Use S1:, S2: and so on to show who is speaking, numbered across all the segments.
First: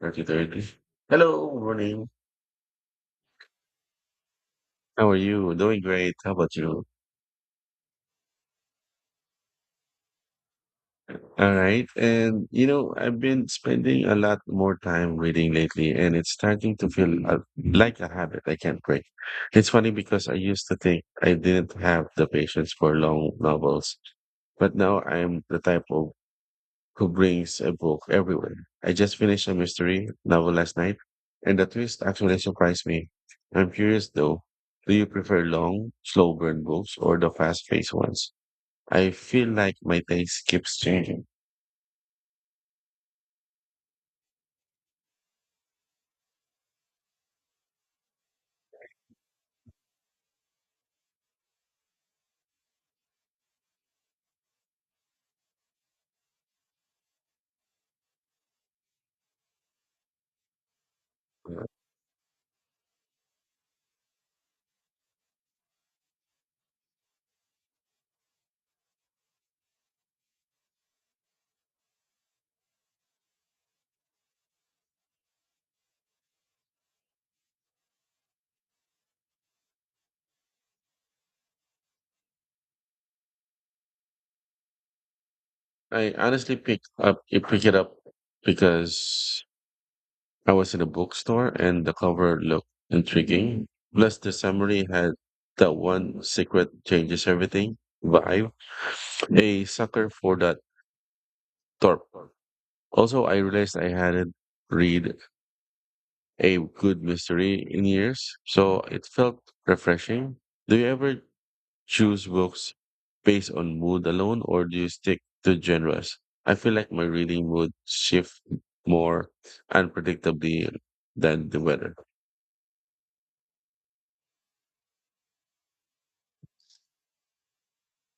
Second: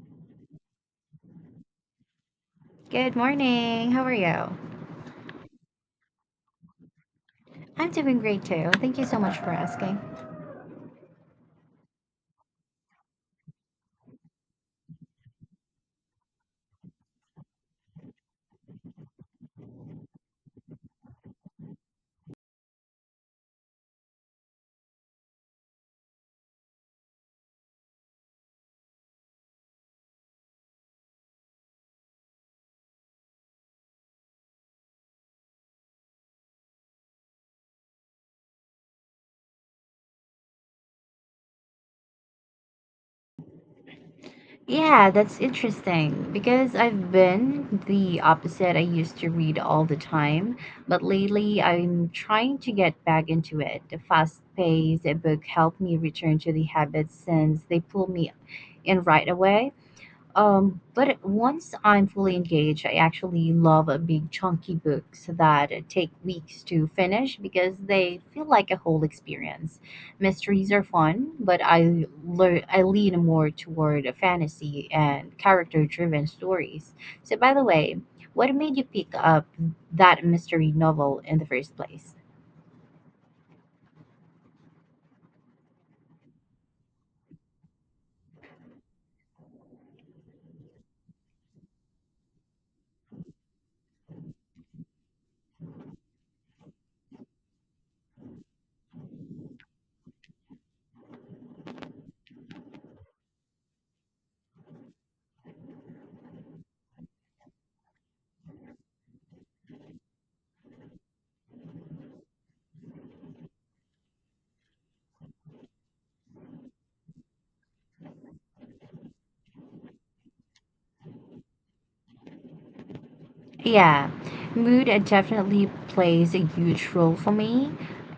S1: Thirty thirty. Hello, morning.
S2: Good morning. How are you?
S1: How are you? Doing great. How about you?
S2: I'm doing great too. Thank you so much for asking.
S1: All right. And you know, I've been spending a lot more time reading lately, and it's starting to feel like a habit I can't break. It's funny because I used to think I didn't have the patience for long novels, but now I'm the type of who brings a book everywhere. I just finished a mystery novel last night, and the twist actually surprised me. I'm curious though, do you prefer long, slow burn books or the fast paced ones? I feel like my taste keeps changing.
S2: Yeah, that's interesting because I've been the opposite. I used to read all the time, but lately I'm trying to get back into it. The fast paced book helped me return to the habits since they pull me in right away. But once I'm fully engaged, I actually love a big chunky books that take weeks to finish because they feel like a whole experience. Mysteries are fun, but I lean more toward a fantasy and character-driven stories. So by the way, what made you pick up that mystery novel in the first place?
S1: I honestly pick it up because I was in a bookstore and the cover looked intriguing. Plus the summary had that one secret changes everything vibe. A sucker for that torp. Also, I realized I hadn't read a good mystery in years, so it felt refreshing. Do you ever choose books based on mood alone, or do you stick to genres? I feel like my reading mood shift more unpredictably than the weather.
S2: Yeah, mood definitely plays a huge role for me.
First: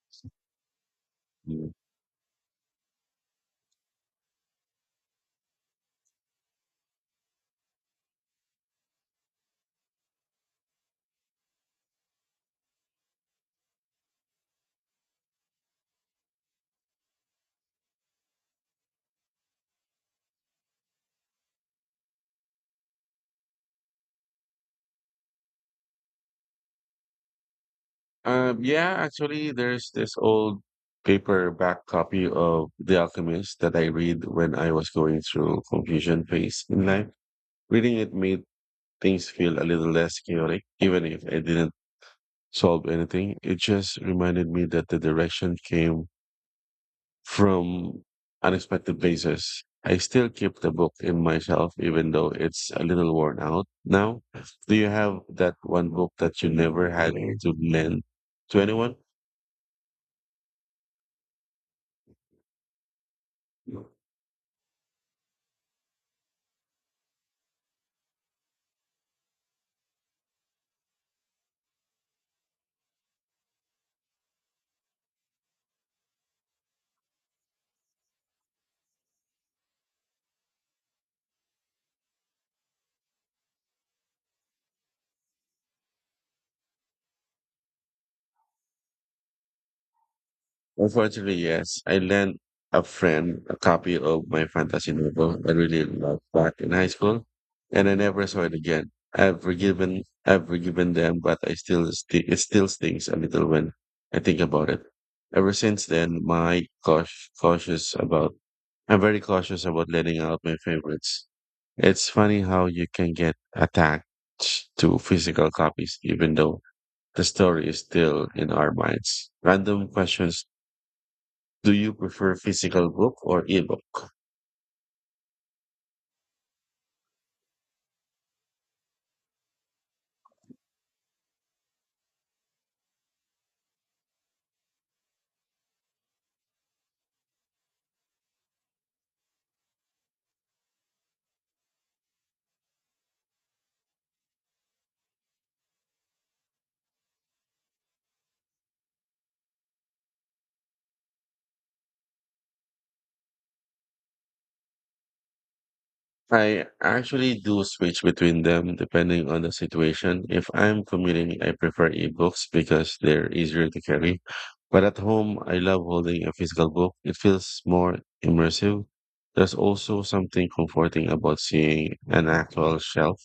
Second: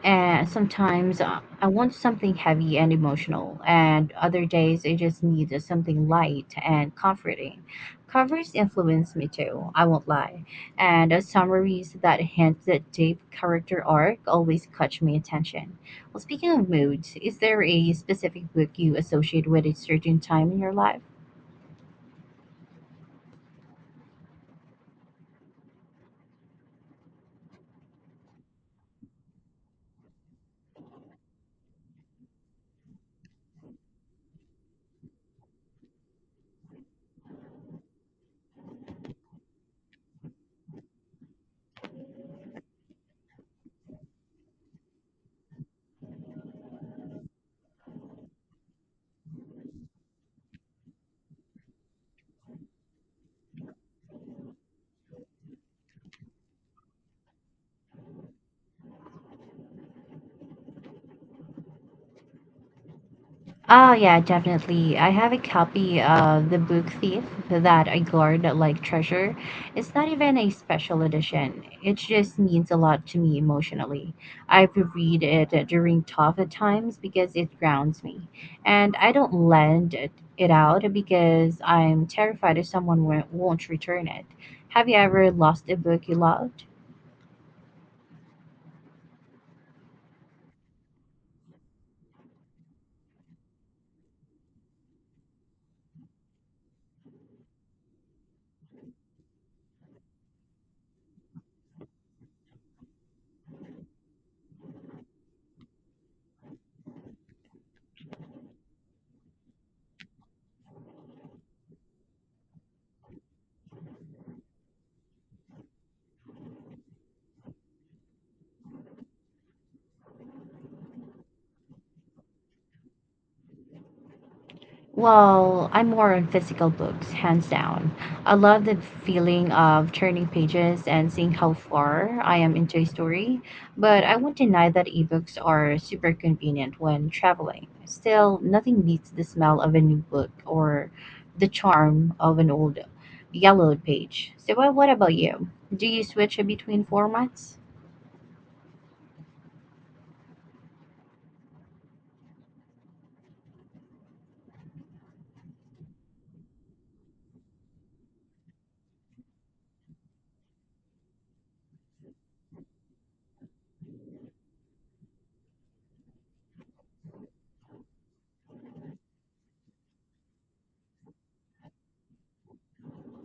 S2: And sometimes I
S1: Mm.
S2: want something heavy and emotional, and other days I just need something light and comforting. Covers influence me too, I won't lie. And summaries that hint that deep character arc always catch my attention. Well, speaking of moods, is there a specific book you associate with a certain time in your life?
S1: Yeah, actually, there's this old paperback copy of The Alchemist that I read when I was going through confusion phase in life. Reading it made things feel a little less chaotic. Even if I didn't solve anything, it just reminded me that the direction came from unexpected places. I still keep the book in myself, even though it's a little worn out now. Do you have that one book that you never had to lend to anyone?
S2: Ah, yeah, definitely. I have a copy of The Book Thief that I guard like treasure. It's not even a special edition. It just means a lot to me emotionally. I reread it during tough times because it grounds me. And I don't lend it out because I'm terrified if someone won't return it. Have you ever lost a book you loved?
S1: Unfortunately, yes. I lent a friend a copy of my fantasy novel I really loved back in high school, and I never saw it again. I've forgiven them, but it still stings a little when I think about it. Ever since then, my cautious, cautious about, I'm very cautious about letting out my favorites. It's funny how you can get attached to physical copies, even though the story is still in our minds. Random questions, do you prefer physical book or ebook?
S2: Well, I'm more on physical books, hands down. I love the feeling of turning pages and seeing how far I am into a story, but I won't deny that ebooks are super convenient when traveling. Still, nothing beats the smell of a new book or the charm of an old yellowed page. So, what about you? Do you switch between formats?
S1: I actually do switch between them depending on the situation. If I'm commuting, I prefer ebooks because they're easier to carry. But at home, I love holding a physical book. It feels more immersive. There's also something comforting about seeing an actual shelf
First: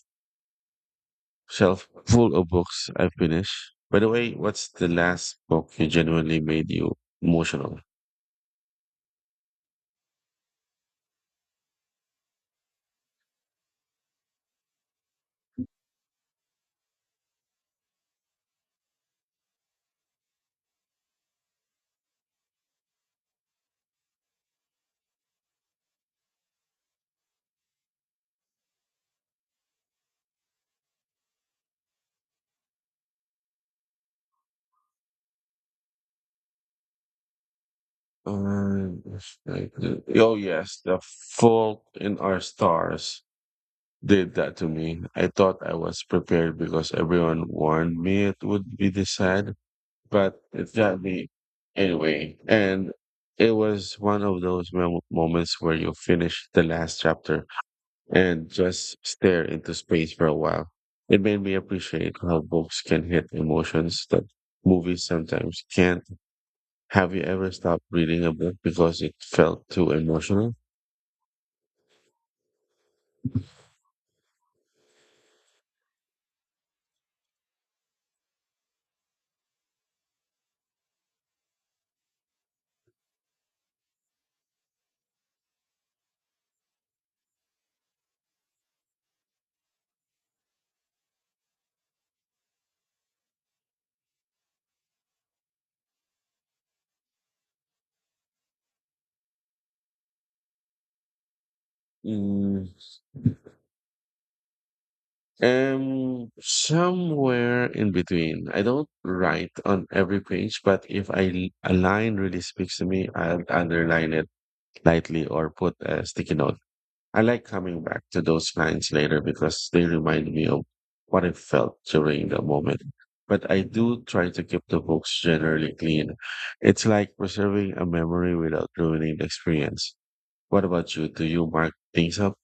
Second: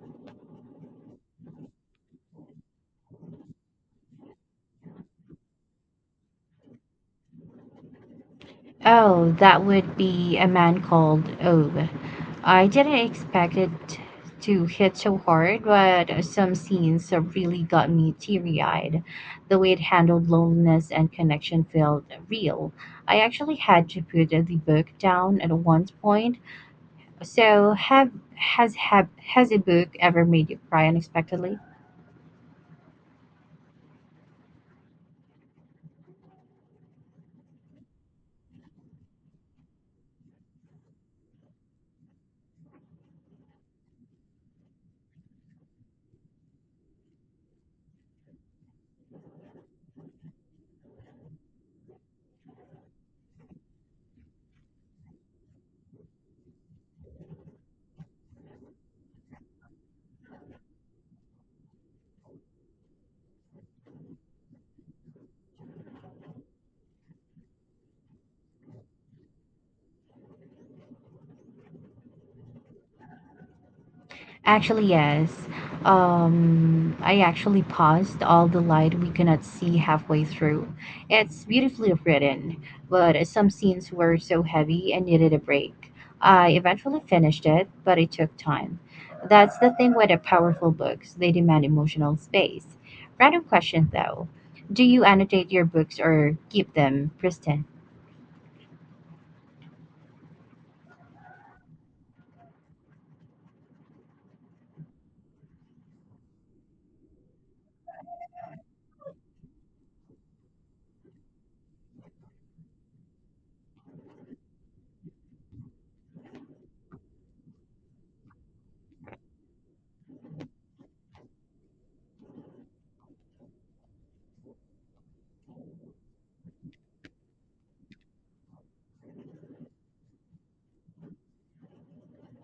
S1: shelf full of books I finished. By the way, what's the last book you genuinely made you emotional?
S2: Oh, that would be A Man Called Ove. I didn't expect it to hit so hard, but some scenes have really got me teary eyed. The way it handled loneliness and connection felt real. I actually had to put the book down at one point. So, have has a book ever made you cry unexpectedly?
S1: Uh, oh yes, The Fault in Our Stars did that to me. I thought I was prepared because everyone warned me it would be this sad, but it got me anyway. And it was one of those moments where you finish the last chapter and just stare into space for a while. It made me appreciate how books can hit emotions that movies sometimes can't. Have you ever stopped reading a book because it felt too emotional?
S2: Actually, yes. I actually paused all the light we could not see halfway through. It's beautifully written, but some scenes were so heavy and needed a break. I eventually finished it, but it took time. That's the thing with the powerful books, they demand emotional space. Random question though. Do you annotate your books or keep them pristine?
S1: Mm, Somewhere in between. I don't write on every page, but if a line really speaks to me, I'll underline it lightly or put a sticky note. I like coming back to those lines later because they remind me of what I felt during the moment. But I do try to keep the books generally clean. It's like preserving a memory without ruining the experience. What about you? Do you mark things up?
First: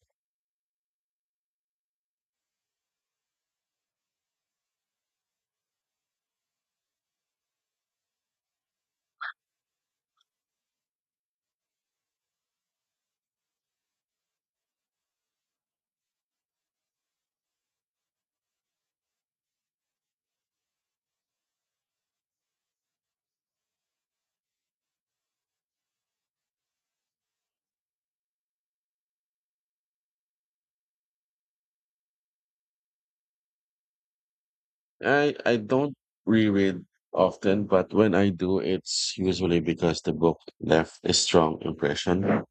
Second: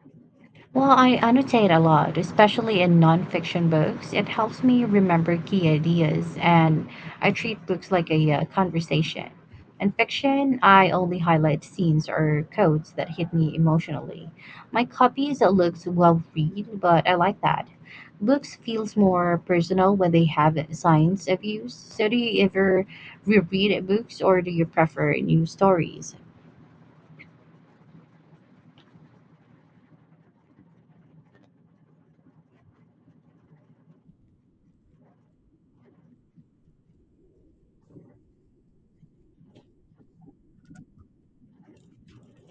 S2: Well, I annotate a lot, especially in nonfiction books. It helps me remember key ideas, and I treat books like a conversation. In fiction, I only highlight scenes or quotes that hit me emotionally. My copies looks well read, but I like that. Books feels more personal when they have signs of use. So do you ever reread books or do you prefer new stories?
S1: I don't reread often, but when I do, it's usually because the book left a strong impression.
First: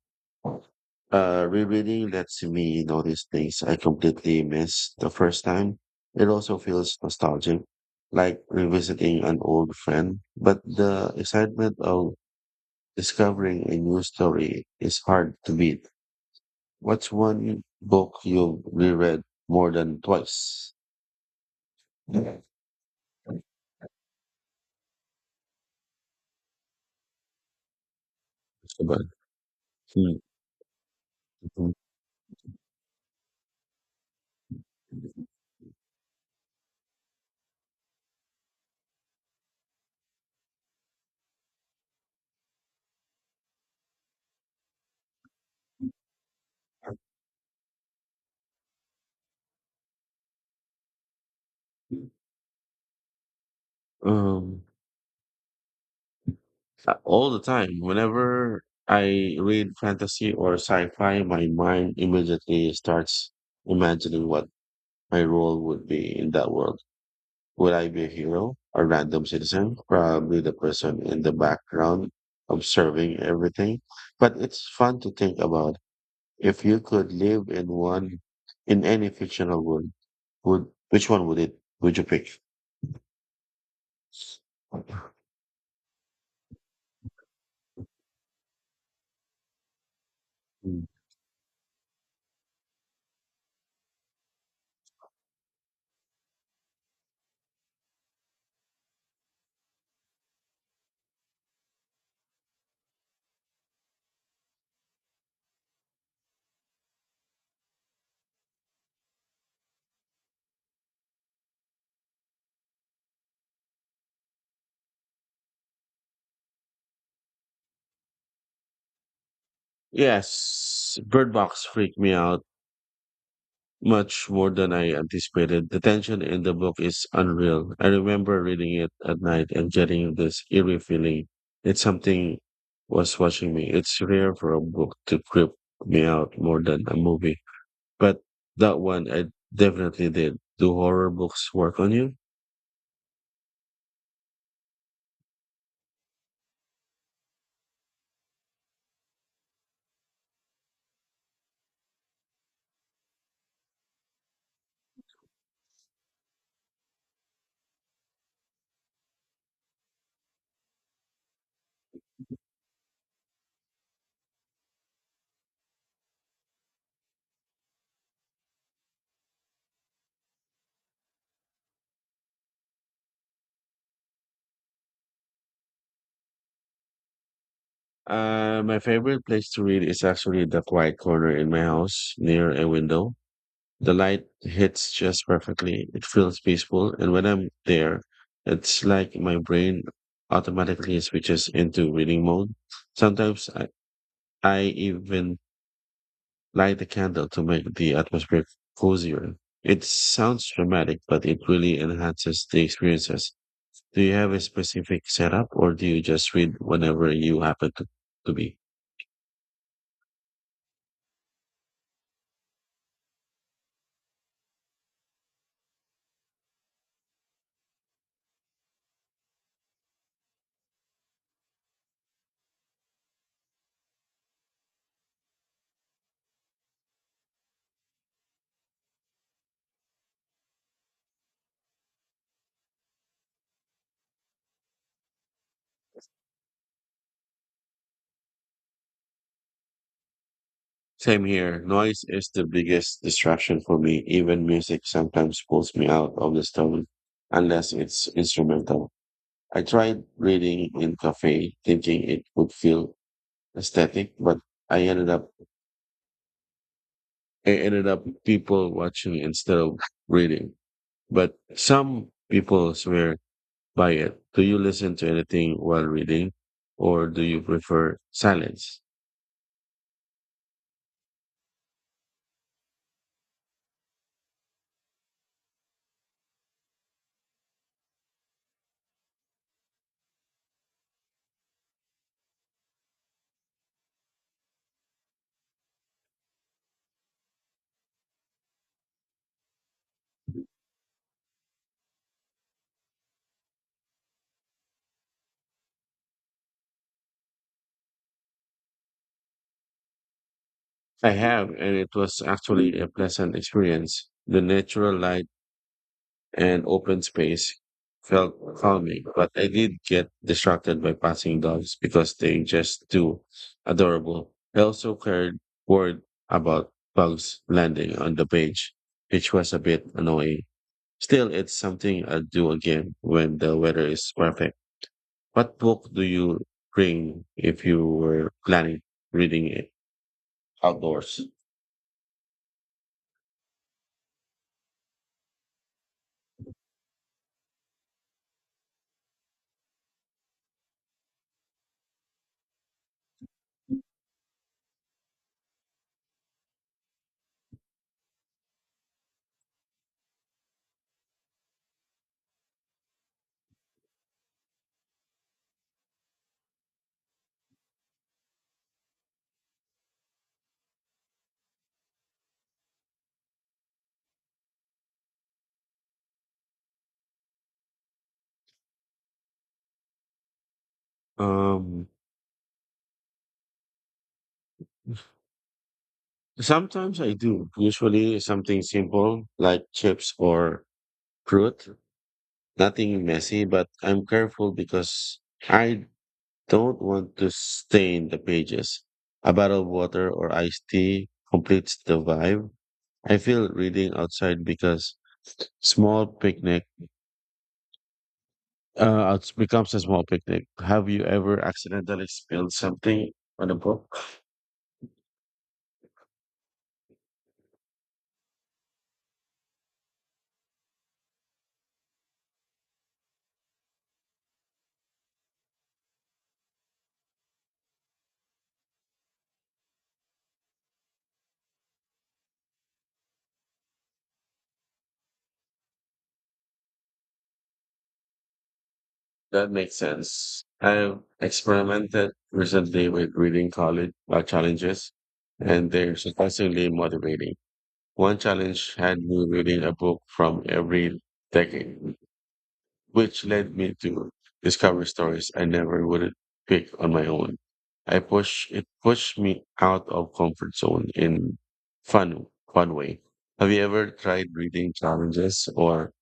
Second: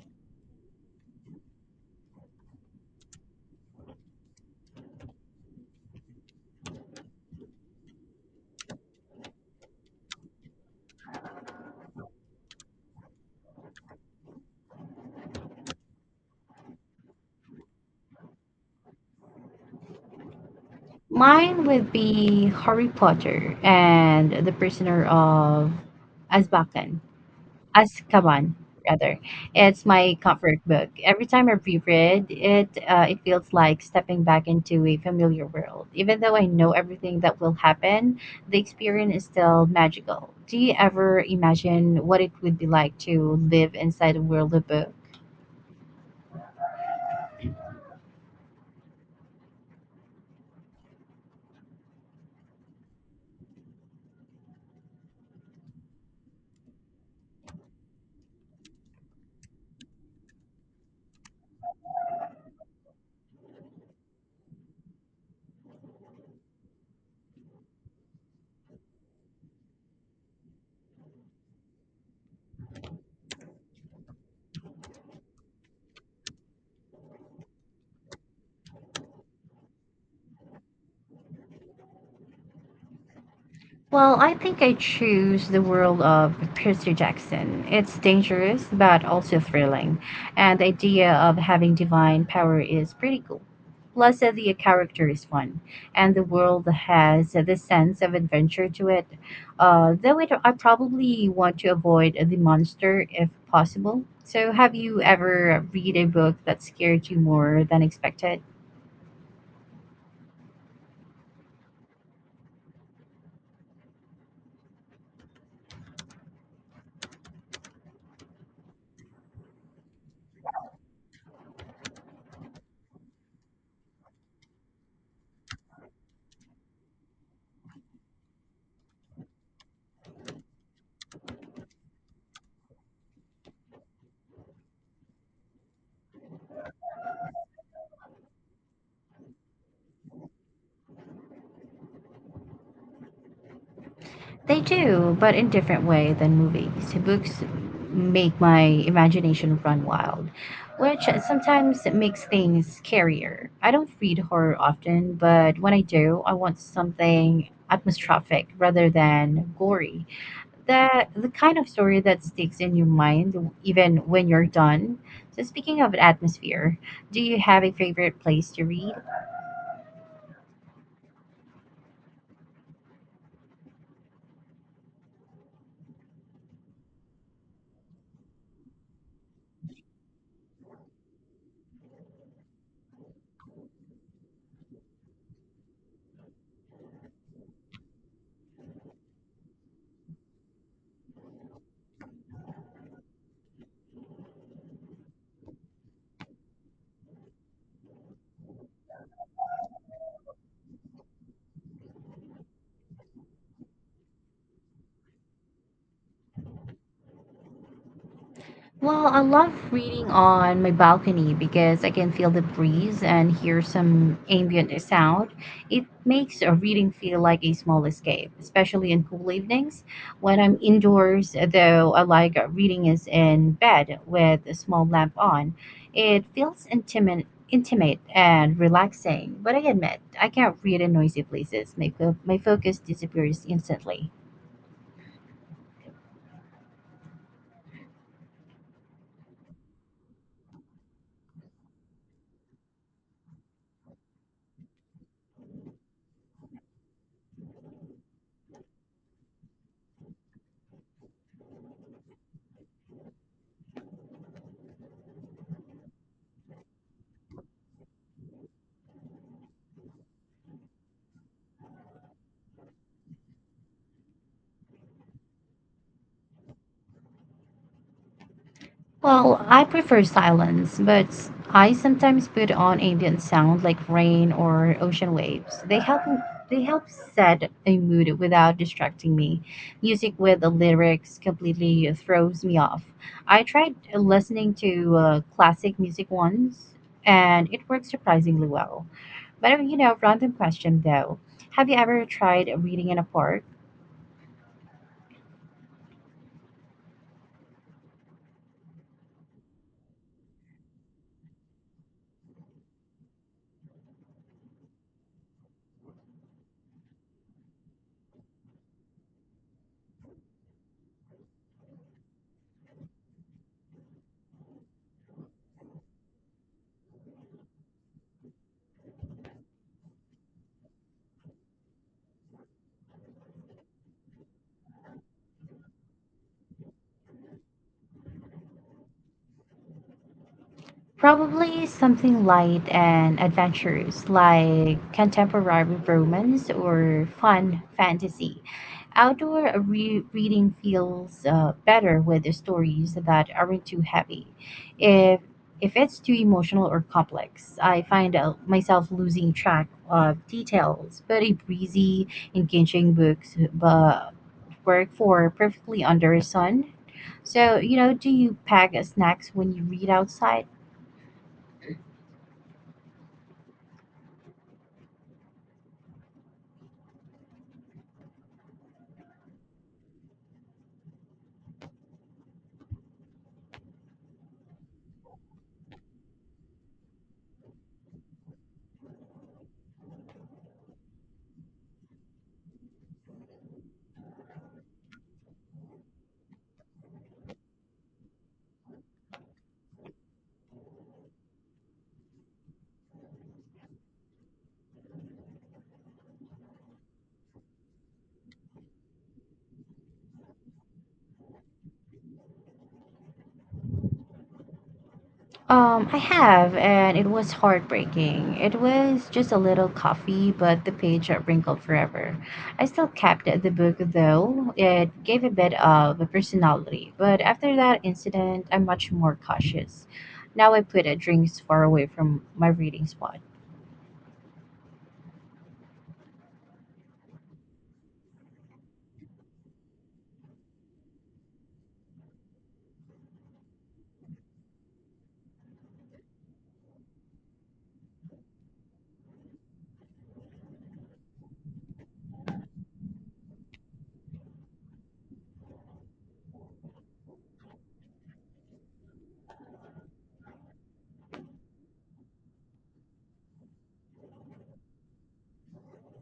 S1: Rereading lets me notice things I completely missed the first time. It also feels nostalgic, like revisiting an old friend. But the excitement of discovering a new story is hard to beat. What's one book you've reread more than twice?
S2: Mine would be Harry Potter and the Prisoner of Azkaban. Azkaban,
S1: About.
S2: rather. It's my
S1: Mm,
S2: comfort book. Every time I
S1: mhm.
S2: reread it, it feels like stepping back into a familiar world. Even though I know everything that will happen, the experience is still magical. Do you ever imagine what it would be like to live inside a world of books?
S1: Um, all the time. Whenever I read fantasy or sci-fi, my mind immediately starts imagining what my role would be in that world. Would I be a hero, a random citizen, probably the person in the background observing everything? But it's fun to think about. If you could live in one, in any fictional world, would which one would it would you pick?
S2: Well, I think I choose the world of Percy Jackson. It's dangerous, but also thrilling, and the idea of having divine power is pretty cool. Plus, the character is fun, and the world has this sense of adventure to it. I probably want to avoid the monster if possible. So, have you ever read a book that scared you more than expected?
S1: Yes, Bird Box freaked me out much more than I anticipated. The tension in the book is unreal. I remember reading it at night and getting this eerie feeling that something was watching me. It's rare for a book to creep me out more than a movie, but that one I definitely did. Do horror books work on you?
S2: They do, but in different way than movies. Books make my imagination run wild, which sometimes makes things scarier. I don't read horror often, but when I do, I want something atmospheric rather than gory. That the kind of story that sticks in your mind even when you're done. So speaking of atmosphere, do you have a favorite place to read?
S1: My favorite place to read is actually the quiet corner in my house near a window. The light hits just perfectly. It feels peaceful, and when I'm there, it's like my brain automatically switches into reading mode. Sometimes I even light a candle to make the atmosphere cozier. It sounds dramatic, but it really enhances the experiences. Do you have a specific setup, or do you just read whenever you happen to be?
S2: Well, I love reading on my balcony because I can feel the breeze and hear some ambient sound. It makes a reading feel like a small escape, especially in cool evenings. When I'm indoors, though, I like reading is in bed with a small lamp on. It feels intimate and relaxing. But I admit, I can't read in noisy places. My focus disappears instantly.
S1: Same here. Noise is the biggest distraction for me. Even music sometimes pulls me out of the stone, unless it's instrumental. I tried reading in cafe, thinking it would feel aesthetic, but I ended up I ended up people watching instead of reading. But some people swear by it. Do you listen to anything while reading, or do you prefer silence?
S2: Well, I prefer silence, but I sometimes put on ambient sound like rain or ocean waves. They help set a mood without distracting me. Music with the lyrics completely throws me off. I tried listening to classic music once, and it worked surprisingly well. But you know, random question though, have you ever tried reading in a park?
S1: I have, and it was actually a pleasant experience. The natural light and open space felt calming, but I did get distracted by passing dogs because they just too adorable. I also cared word about bugs landing on the page, which was a bit annoying. Still, it's something I'll do again when the weather is perfect. What book do you bring if you were planning reading it outdoors?
S2: Probably something light and adventurous, like contemporary romance or fun fantasy. Outdoor reading feels better with the stories that aren't too heavy. If if it's too emotional or complex, I find myself losing track of details. But a breezy, engaging books but work for perfectly under a sun. So you know, do you pack snacks when you read outside?
S1: Um, Sometimes I do. Usually something simple like chips or fruit. Nothing messy, but I'm careful because I don't want to stain the pages. A bottle of water or iced tea completes the vibe. I feel reading outside because small picnic It becomes a small picnic. Have you ever accidentally spilled something on a book?
S2: I have, and it was heartbreaking. It was just a little coffee, but the page got wrinkled forever. I still kept the book, though. It gave a bit of a personality, but after that incident, I'm much more cautious. Now I put drinks far away from my reading spot.
S1: That makes sense. I have experimented recently with reading college challenges, and they're surprisingly motivating. One challenge had me reading a book from every decade, which led me to discover stories I never would pick on my own. I push it pushed me out of comfort zone in fun fun way. Have you ever tried reading challenges or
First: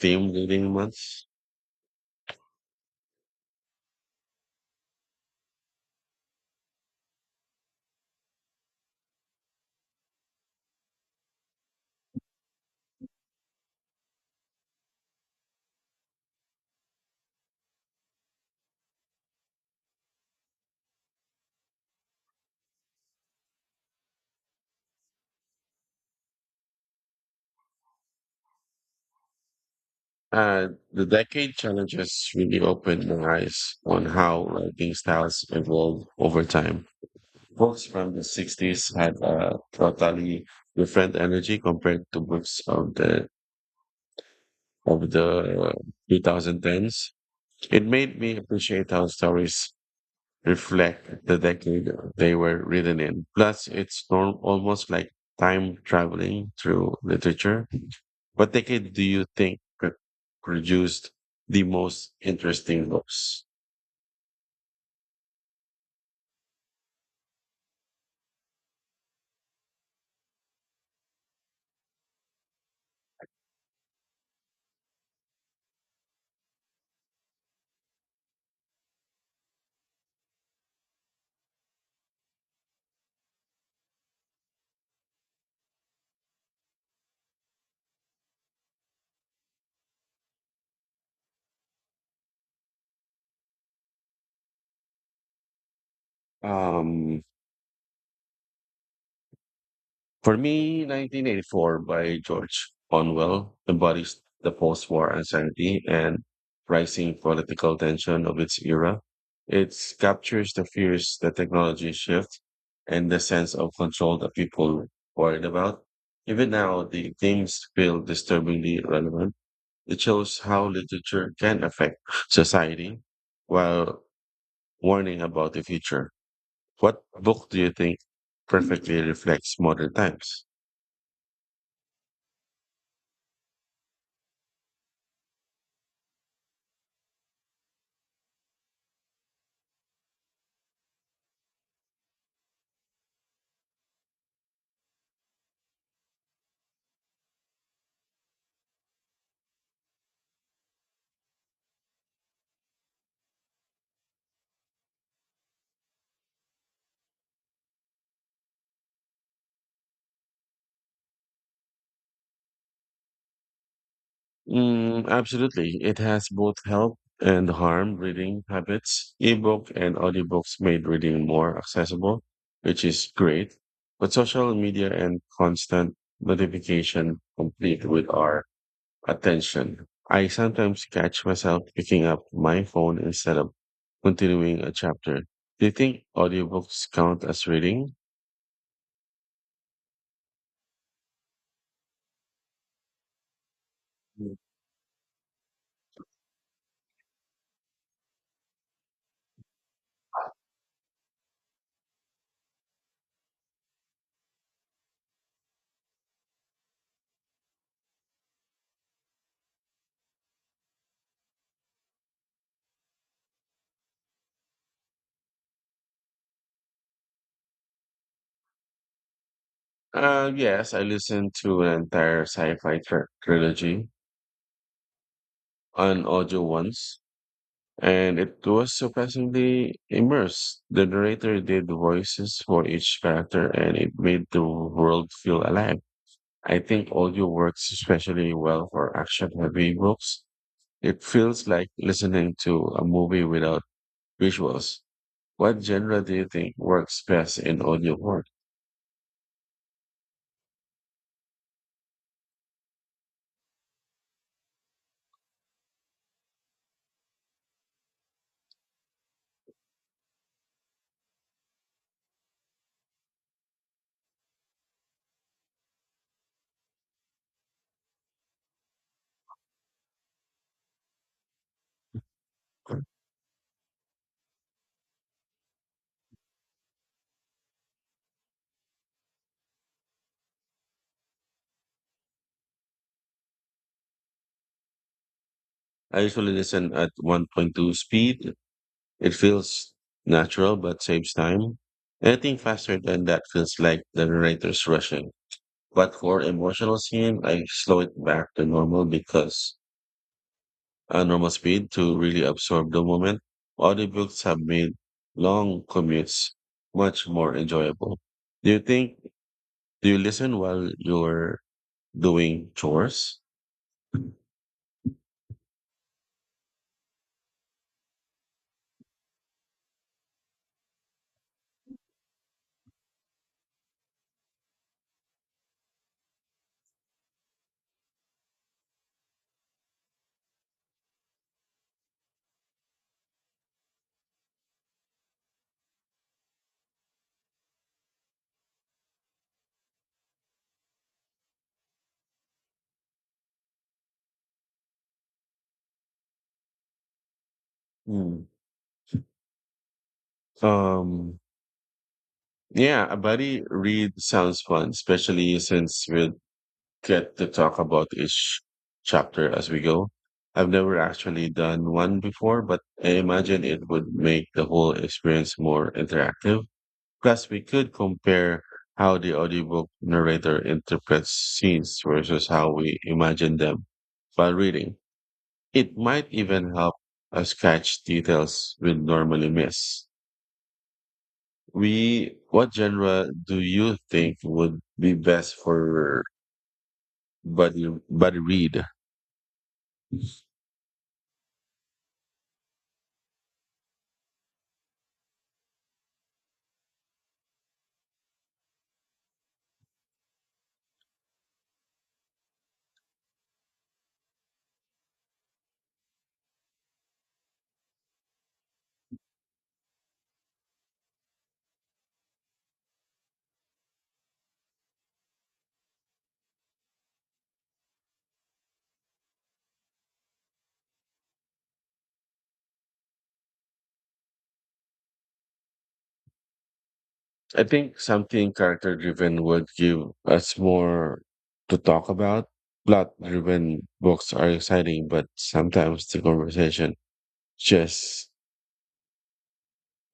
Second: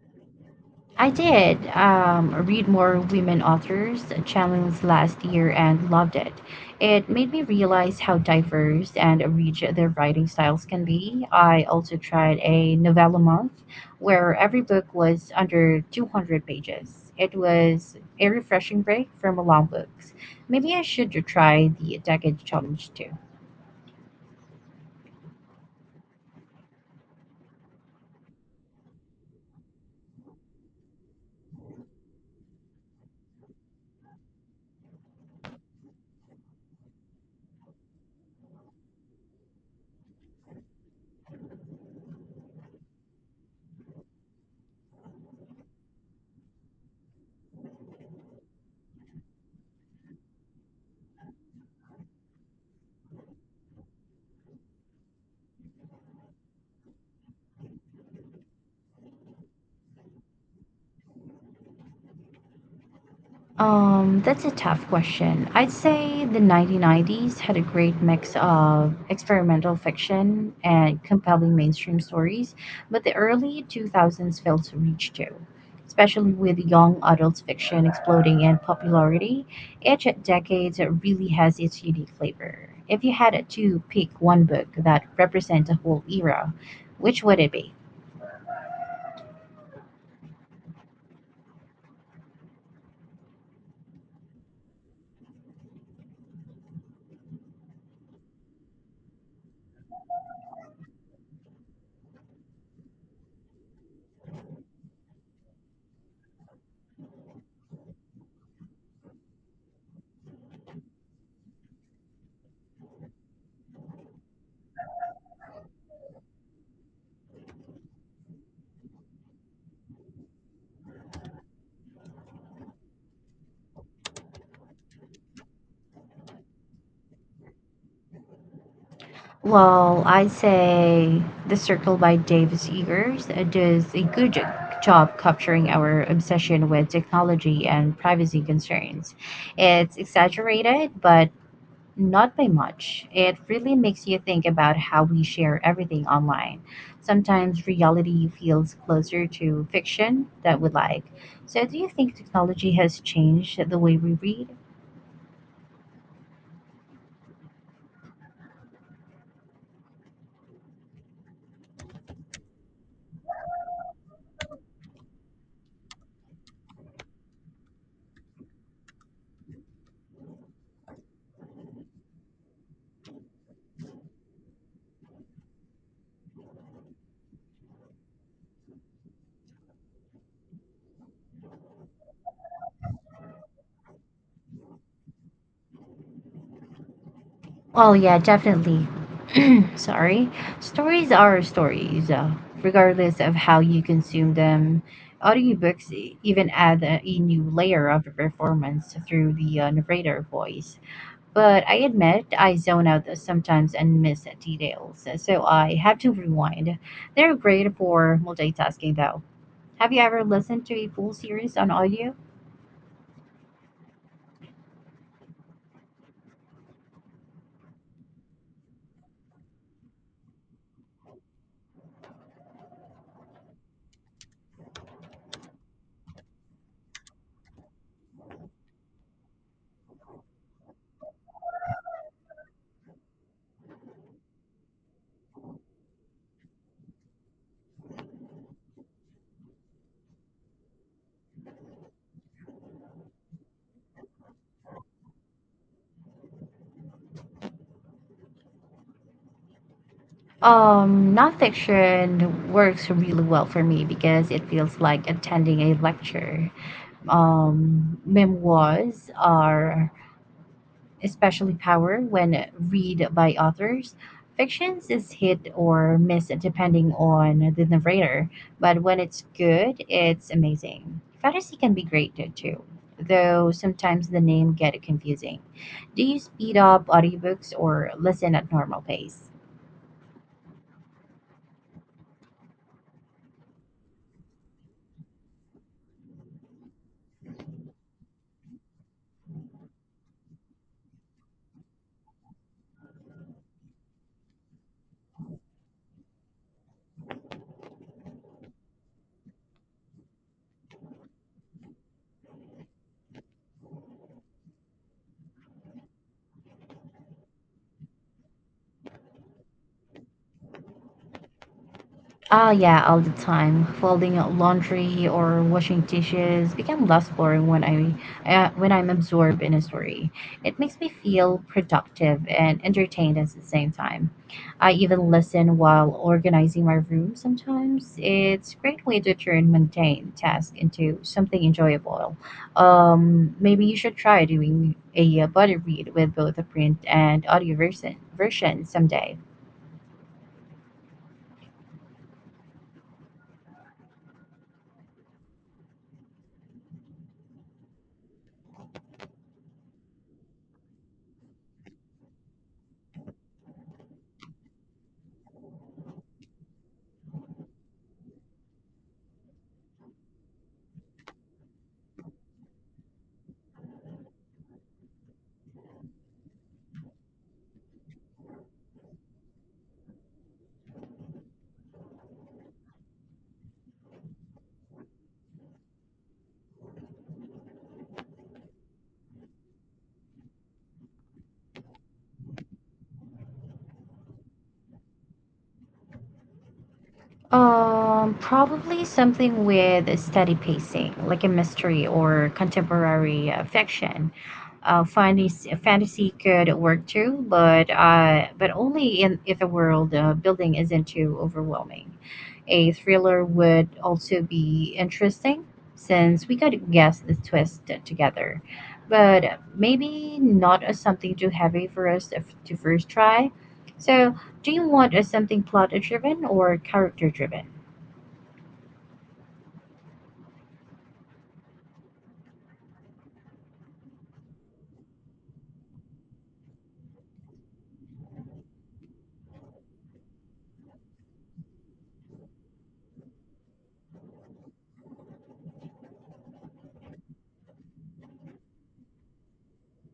S1: themed reading
S2: I
S1: months?
S2: did read more women authors challenge last year and loved it. It made me realize how diverse and rich their writing styles can be. I also tried a novella month where every book was under 200 pages. It was a refreshing break from long books. Maybe I should try the decade challenge too.
S1: And the decade challenges really opened my eyes on how writing styles evolved over time. Books from the 60s had a totally different energy compared to books of the 2010s. It made me appreciate how stories reflect the decade they were written in. Plus, almost like time traveling through literature. What decade do you think produced the most interesting books?
S2: That's a tough question. I'd say the 1990s had a great mix of experimental fiction and compelling mainstream stories, but the early 2000s failed to reach too, especially with young adult fiction exploding in popularity. Each decade really has its unique flavor. If you had to pick one book that represents a whole era, which would it be?
S1: Um, for me, 1984 by George Orwell embodies the post-war anxiety and rising political tension of its era. It captures the fears that technology shift and the sense of control that people worried about. Even now, the themes feel disturbingly relevant. It shows how literature can affect society while warning about the future. What book do you think perfectly reflects modern
S2: Well, I'd
S1: times?
S2: say The Circle by Davis Eggers does a good job capturing our obsession with technology and privacy concerns. It's exaggerated, but not by much. It really makes you think about how we share everything online. Sometimes reality feels closer to fiction that we like. So, do you think technology has changed the way we read?
S1: Absolutely. It has both help and harm reading habits. Ebook and audiobooks made reading more accessible, which is great. But social media and constant notification complete with our attention. I sometimes catch myself picking up my phone instead of continuing a chapter. Do you think audiobooks count as reading?
S2: Well, yeah, definitely. Sorry, stories are stories, regardless of how you
S1: Mm.
S2: consume them. Audiobooks even add a new layer of performance through the narrator voice. But I admit I zone out sometimes and miss details, so I have to rewind. They're great for multitasking, though. Have you ever listened to a full series on audio?
S1: Yes, I listened to an entire trilogy on audio once, and it was surprisingly immersed. The narrator did voices for each character, and it made the world feel alive. I think audio works especially well for action-heavy books. It feels like listening to a movie without visuals. What genre do you think works best in audio work?
S2: Nonfiction works really well for me because it feels like attending a lecture. Um, memoirs are especially power when read by authors. Fictions is hit or miss depending on the narrator, but when it's good, it's amazing. Fantasy can be great too, though sometimes the name get confusing. Do you speed up audiobooks or listen at normal pace?
S1: I usually listen at 1.2 speed. It feels natural but saves time. Anything faster than that feels like the narrator's rushing. But for emotional scene, I slow it back to normal because normal speed to really absorb the moment. Audiobooks have made long commutes much more enjoyable. Do you think do you listen while you're doing
S2: Ah yeah, all the
S1: chores?
S2: time. Folding out laundry or washing dishes become less boring when I'm absorbed in a story. It makes me feel productive and entertained at the same time. I even listen while organizing my room sometimes. It's a great way to turn mundane tasks into something enjoyable. Maybe you should try doing a buddy read with both a print and audio version someday.
S1: Hmm. Um, Yeah, a buddy read sounds fun, especially since we'll get to talk about each chapter as we go. I've never actually done one before, but I imagine it would make the whole experience more interactive. Plus, we could compare how the audiobook narrator interprets scenes versus how we imagine them while reading. It might even help us catch details we'd normally miss. We what genre do you think would be best for buddy buddy read?
S2: Probably something with steady pacing, like a mystery or contemporary fiction fantasy could work too, but only in if the world building isn't too overwhelming. A thriller would also be interesting since we could guess the twist together, but maybe not as something too heavy for us to first try. So, do you want a something plot driven or character driven?
S1: I think something character driven would give us more to talk about. Plot driven books are exciting, but sometimes the conversation just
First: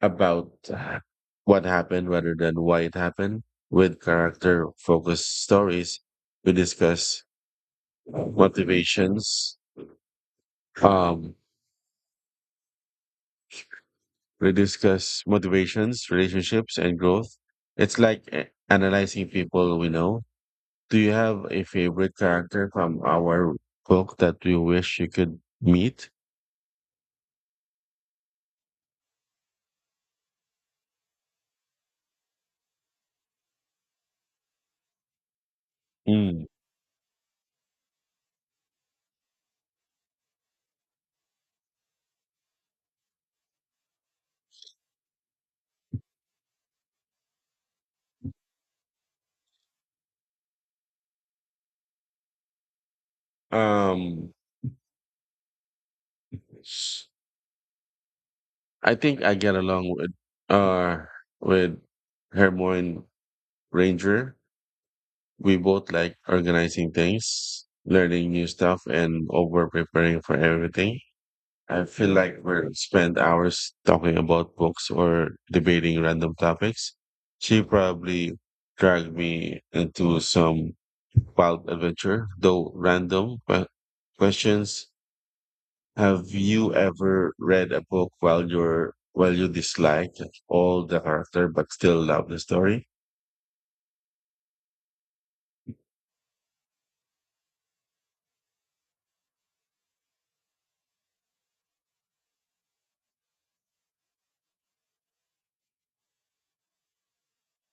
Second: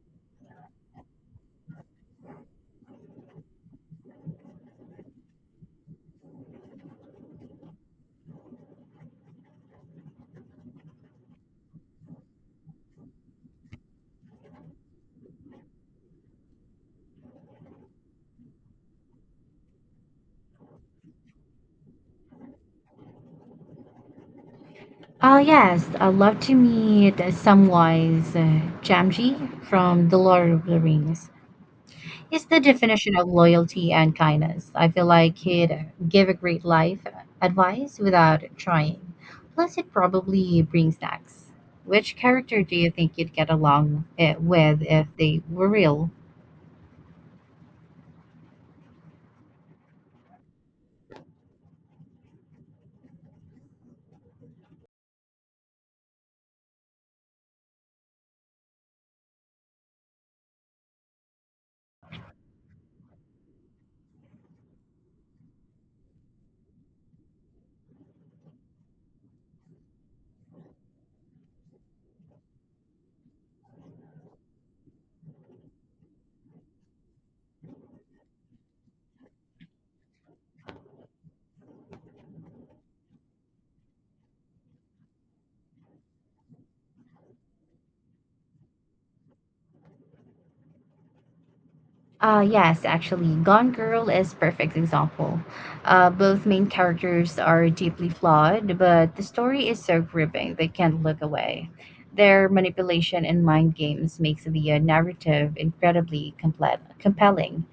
S1: about what happened rather than why it happened. With character focused stories, we discuss motivations, um, we discuss motivations, relationships, and growth. It's like analyzing people we know. Do you have a favorite character from our book that you wish you
S2: Oh,
S1: could
S2: yes,
S1: meet?
S2: I'd love to meet Samwise Gamgee from The Lord of the Rings. Is the definition of loyalty and kindness. I feel like he'd give a
S1: Mm.
S2: great life advice without trying. Plus, it probably brings snacks. Which character do you think you'd get along with if they were real?
S1: Um, s- I think I get along uh with Hermione Ranger. We both like organizing things, learning new stuff, and over preparing for everything. I feel like we spend hours talking about books or debating random topics. She probably dragged me into some wild adventure, though random questions. Have you ever read a book while you're while you dislike all the character but still love the
S2: Yes,
S1: story?
S2: actually, Gone Girl is perfect example. Both main characters are deeply flawed, but the story is so gripping they can't look away. Their manipulation and mind games makes the narrative incredibly compelling.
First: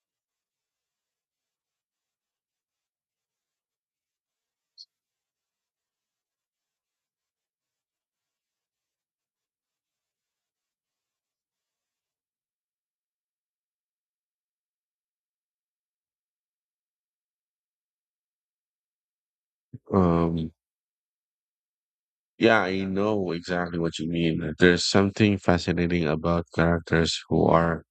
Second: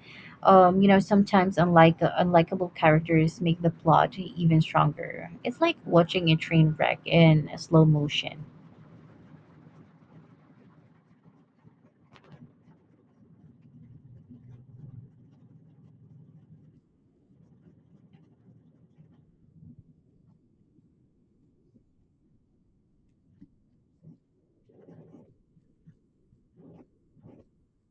S2: You know, sometimes unlike unlikable characters make the plot even stronger. It's like watching a train wreck in slow motion.
S1: Um, yeah, I know exactly what you mean. There's something fascinating about characters who are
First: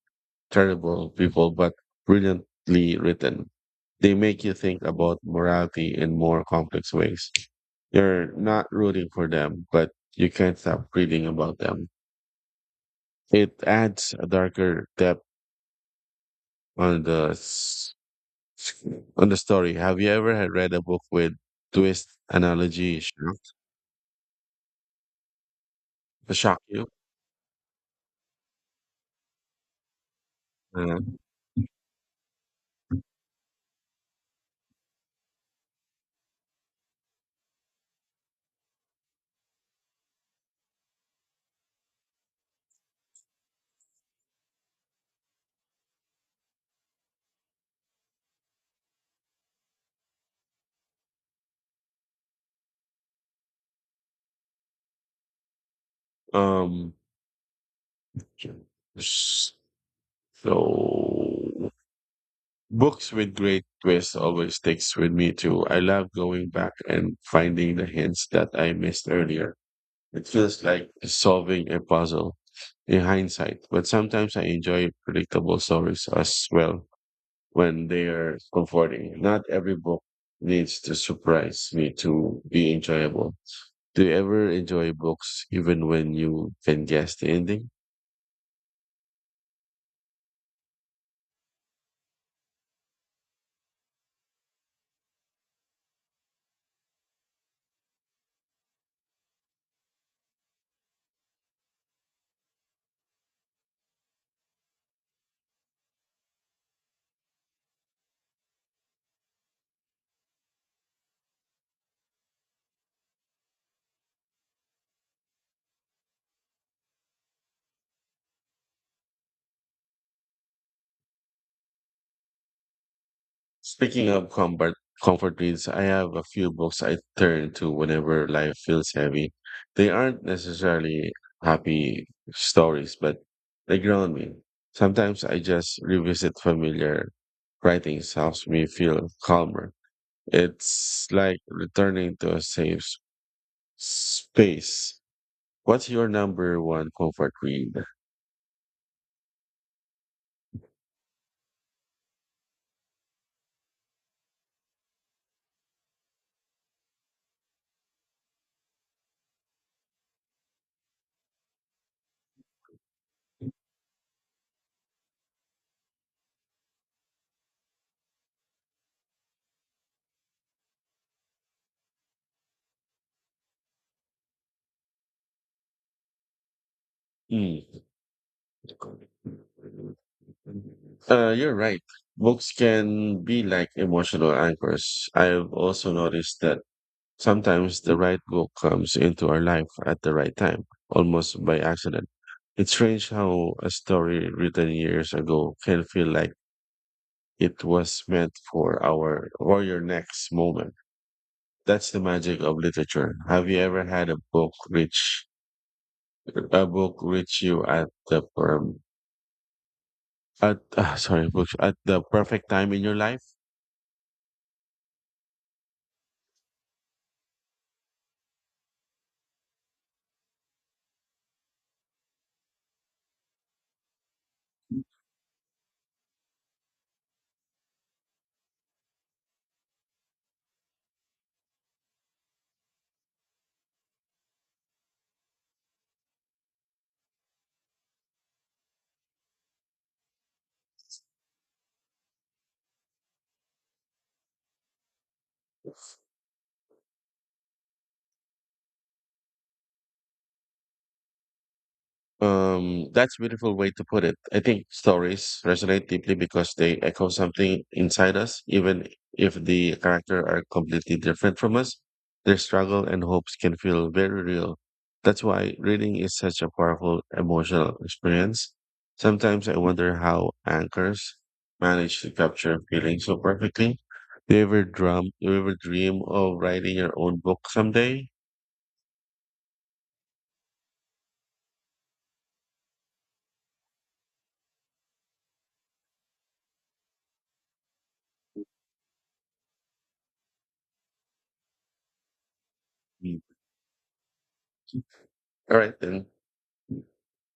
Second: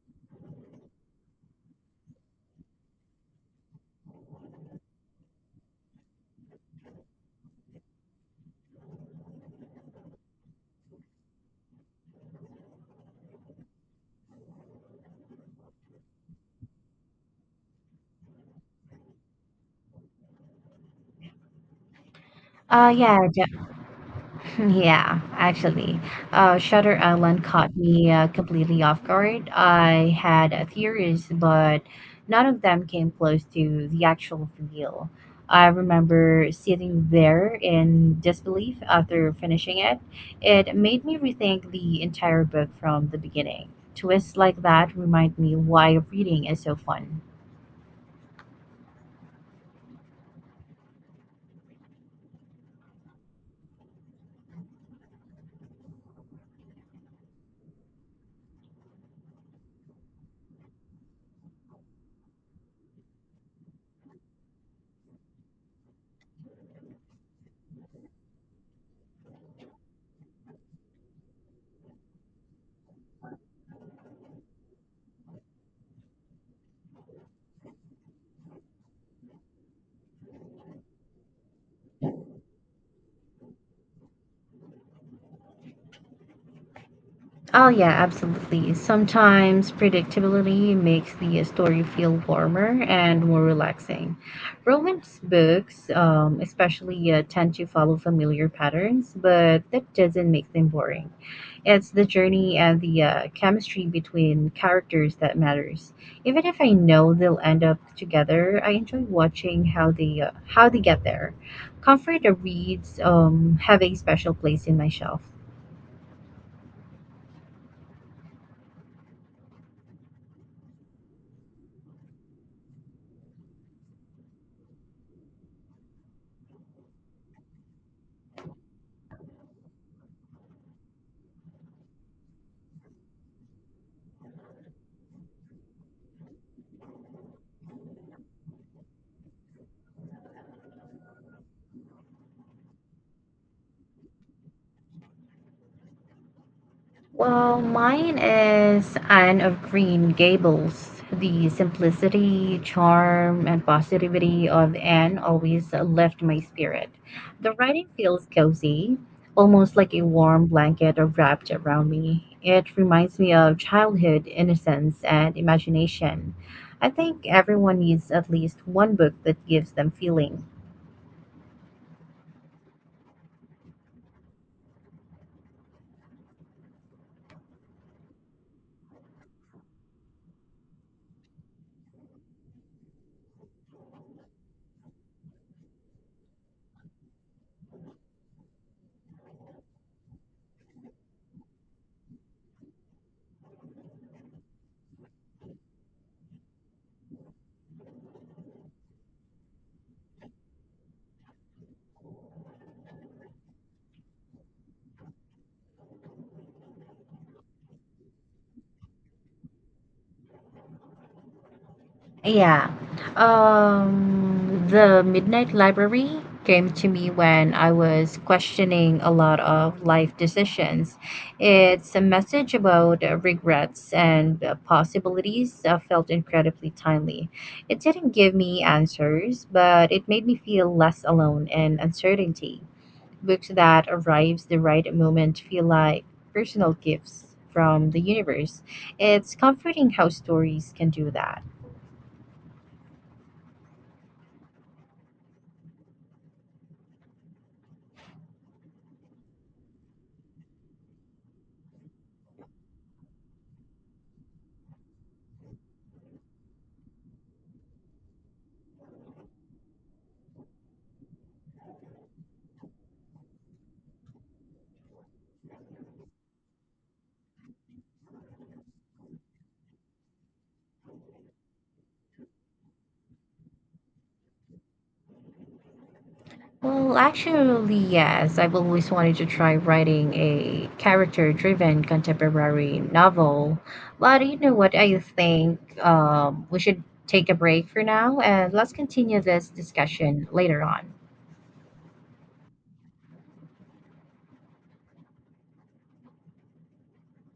S1: terrible people but brilliantly written. They make you think about morality in more complex ways. You're not rooting for them, but you can't stop reading about them. It adds a darker depth on the s- on the story. Have you ever had read a book with twist analogy
S2: Yeah,
S1: shock,
S2: yeah, actually,
S1: shock you?
S2: Shutter Island caught me completely off guard. I had
S1: Uh,
S2: theories, but none of them came close to the actual reveal. I remember sitting there in disbelief after finishing it. It made me rethink the entire book from the beginning. Twists like that remind me why reading is so fun.
S1: um So books with great twists always sticks with me too. I love going back and finding the hints that I missed earlier. It feels like solving a puzzle in hindsight, but sometimes I enjoy predictable stories as well when they are comforting. Not every book needs to surprise me to be enjoyable. Do you ever enjoy books even when you can guess the
S2: Oh,
S1: ending?
S2: yeah, absolutely. Sometimes predictability makes the story feel warmer and more relaxing. Romance books, especially, tend to follow familiar patterns, but that doesn't make them boring. It's the journey and the chemistry between characters that matters. Even if I know they'll end up together, I enjoy watching how they get there. Comfort reads have a special place in my shelf.
S1: Speaking of comfort reads, I have a few books I turn to whenever life feels heavy. They aren't necessarily happy stories, but they ground me. Sometimes I just revisit familiar writings helps me feel calmer. It's like returning to a space. What's your number one comfort
S2: Well,
S1: read?
S2: mine is Anne of Green Gables. The simplicity, charm, and positivity of Anne always left my spirit. The writing feels cozy, almost like a warm blanket wrapped around me. It reminds me of childhood innocence and imagination. I think everyone needs at least one book that gives them feeling.
S1: Mm. You're right. Books can be like emotional anchors. I've also noticed that sometimes the right book comes into our life at the right time, almost by accident. It's strange how a story written years ago can feel like it was meant for our or your next moment. That's the magic of literature. Have you ever had a book reach you at the per at ah, sorry book at the perfect
S2: Yeah.
S1: time in your life?
S2: The Midnight Library came to me when I was questioning a lot of life decisions. It's a message about regrets and possibilities felt incredibly timely. It didn't give me answers, but it made me feel less alone in uncertainty. Books that arrives the right moment feel like personal gifts from the universe. It's comforting how stories can do that.
S1: That's a beautiful way to put it. I think stories resonate deeply because they echo something inside us, even if the character are completely different from us. Their struggle and hopes can feel very real. That's why reading is such a powerful emotional experience. Sometimes I wonder how anchors manage to capture feelings so perfectly. Do you ever dream of writing your
S2: Well,
S1: own book
S2: actually,
S1: someday?
S2: yes. I've always wanted to try writing a character-driven contemporary novel. But you know what? I think we should take a break for now and let's continue this discussion later on.
S1: Mm. All right then.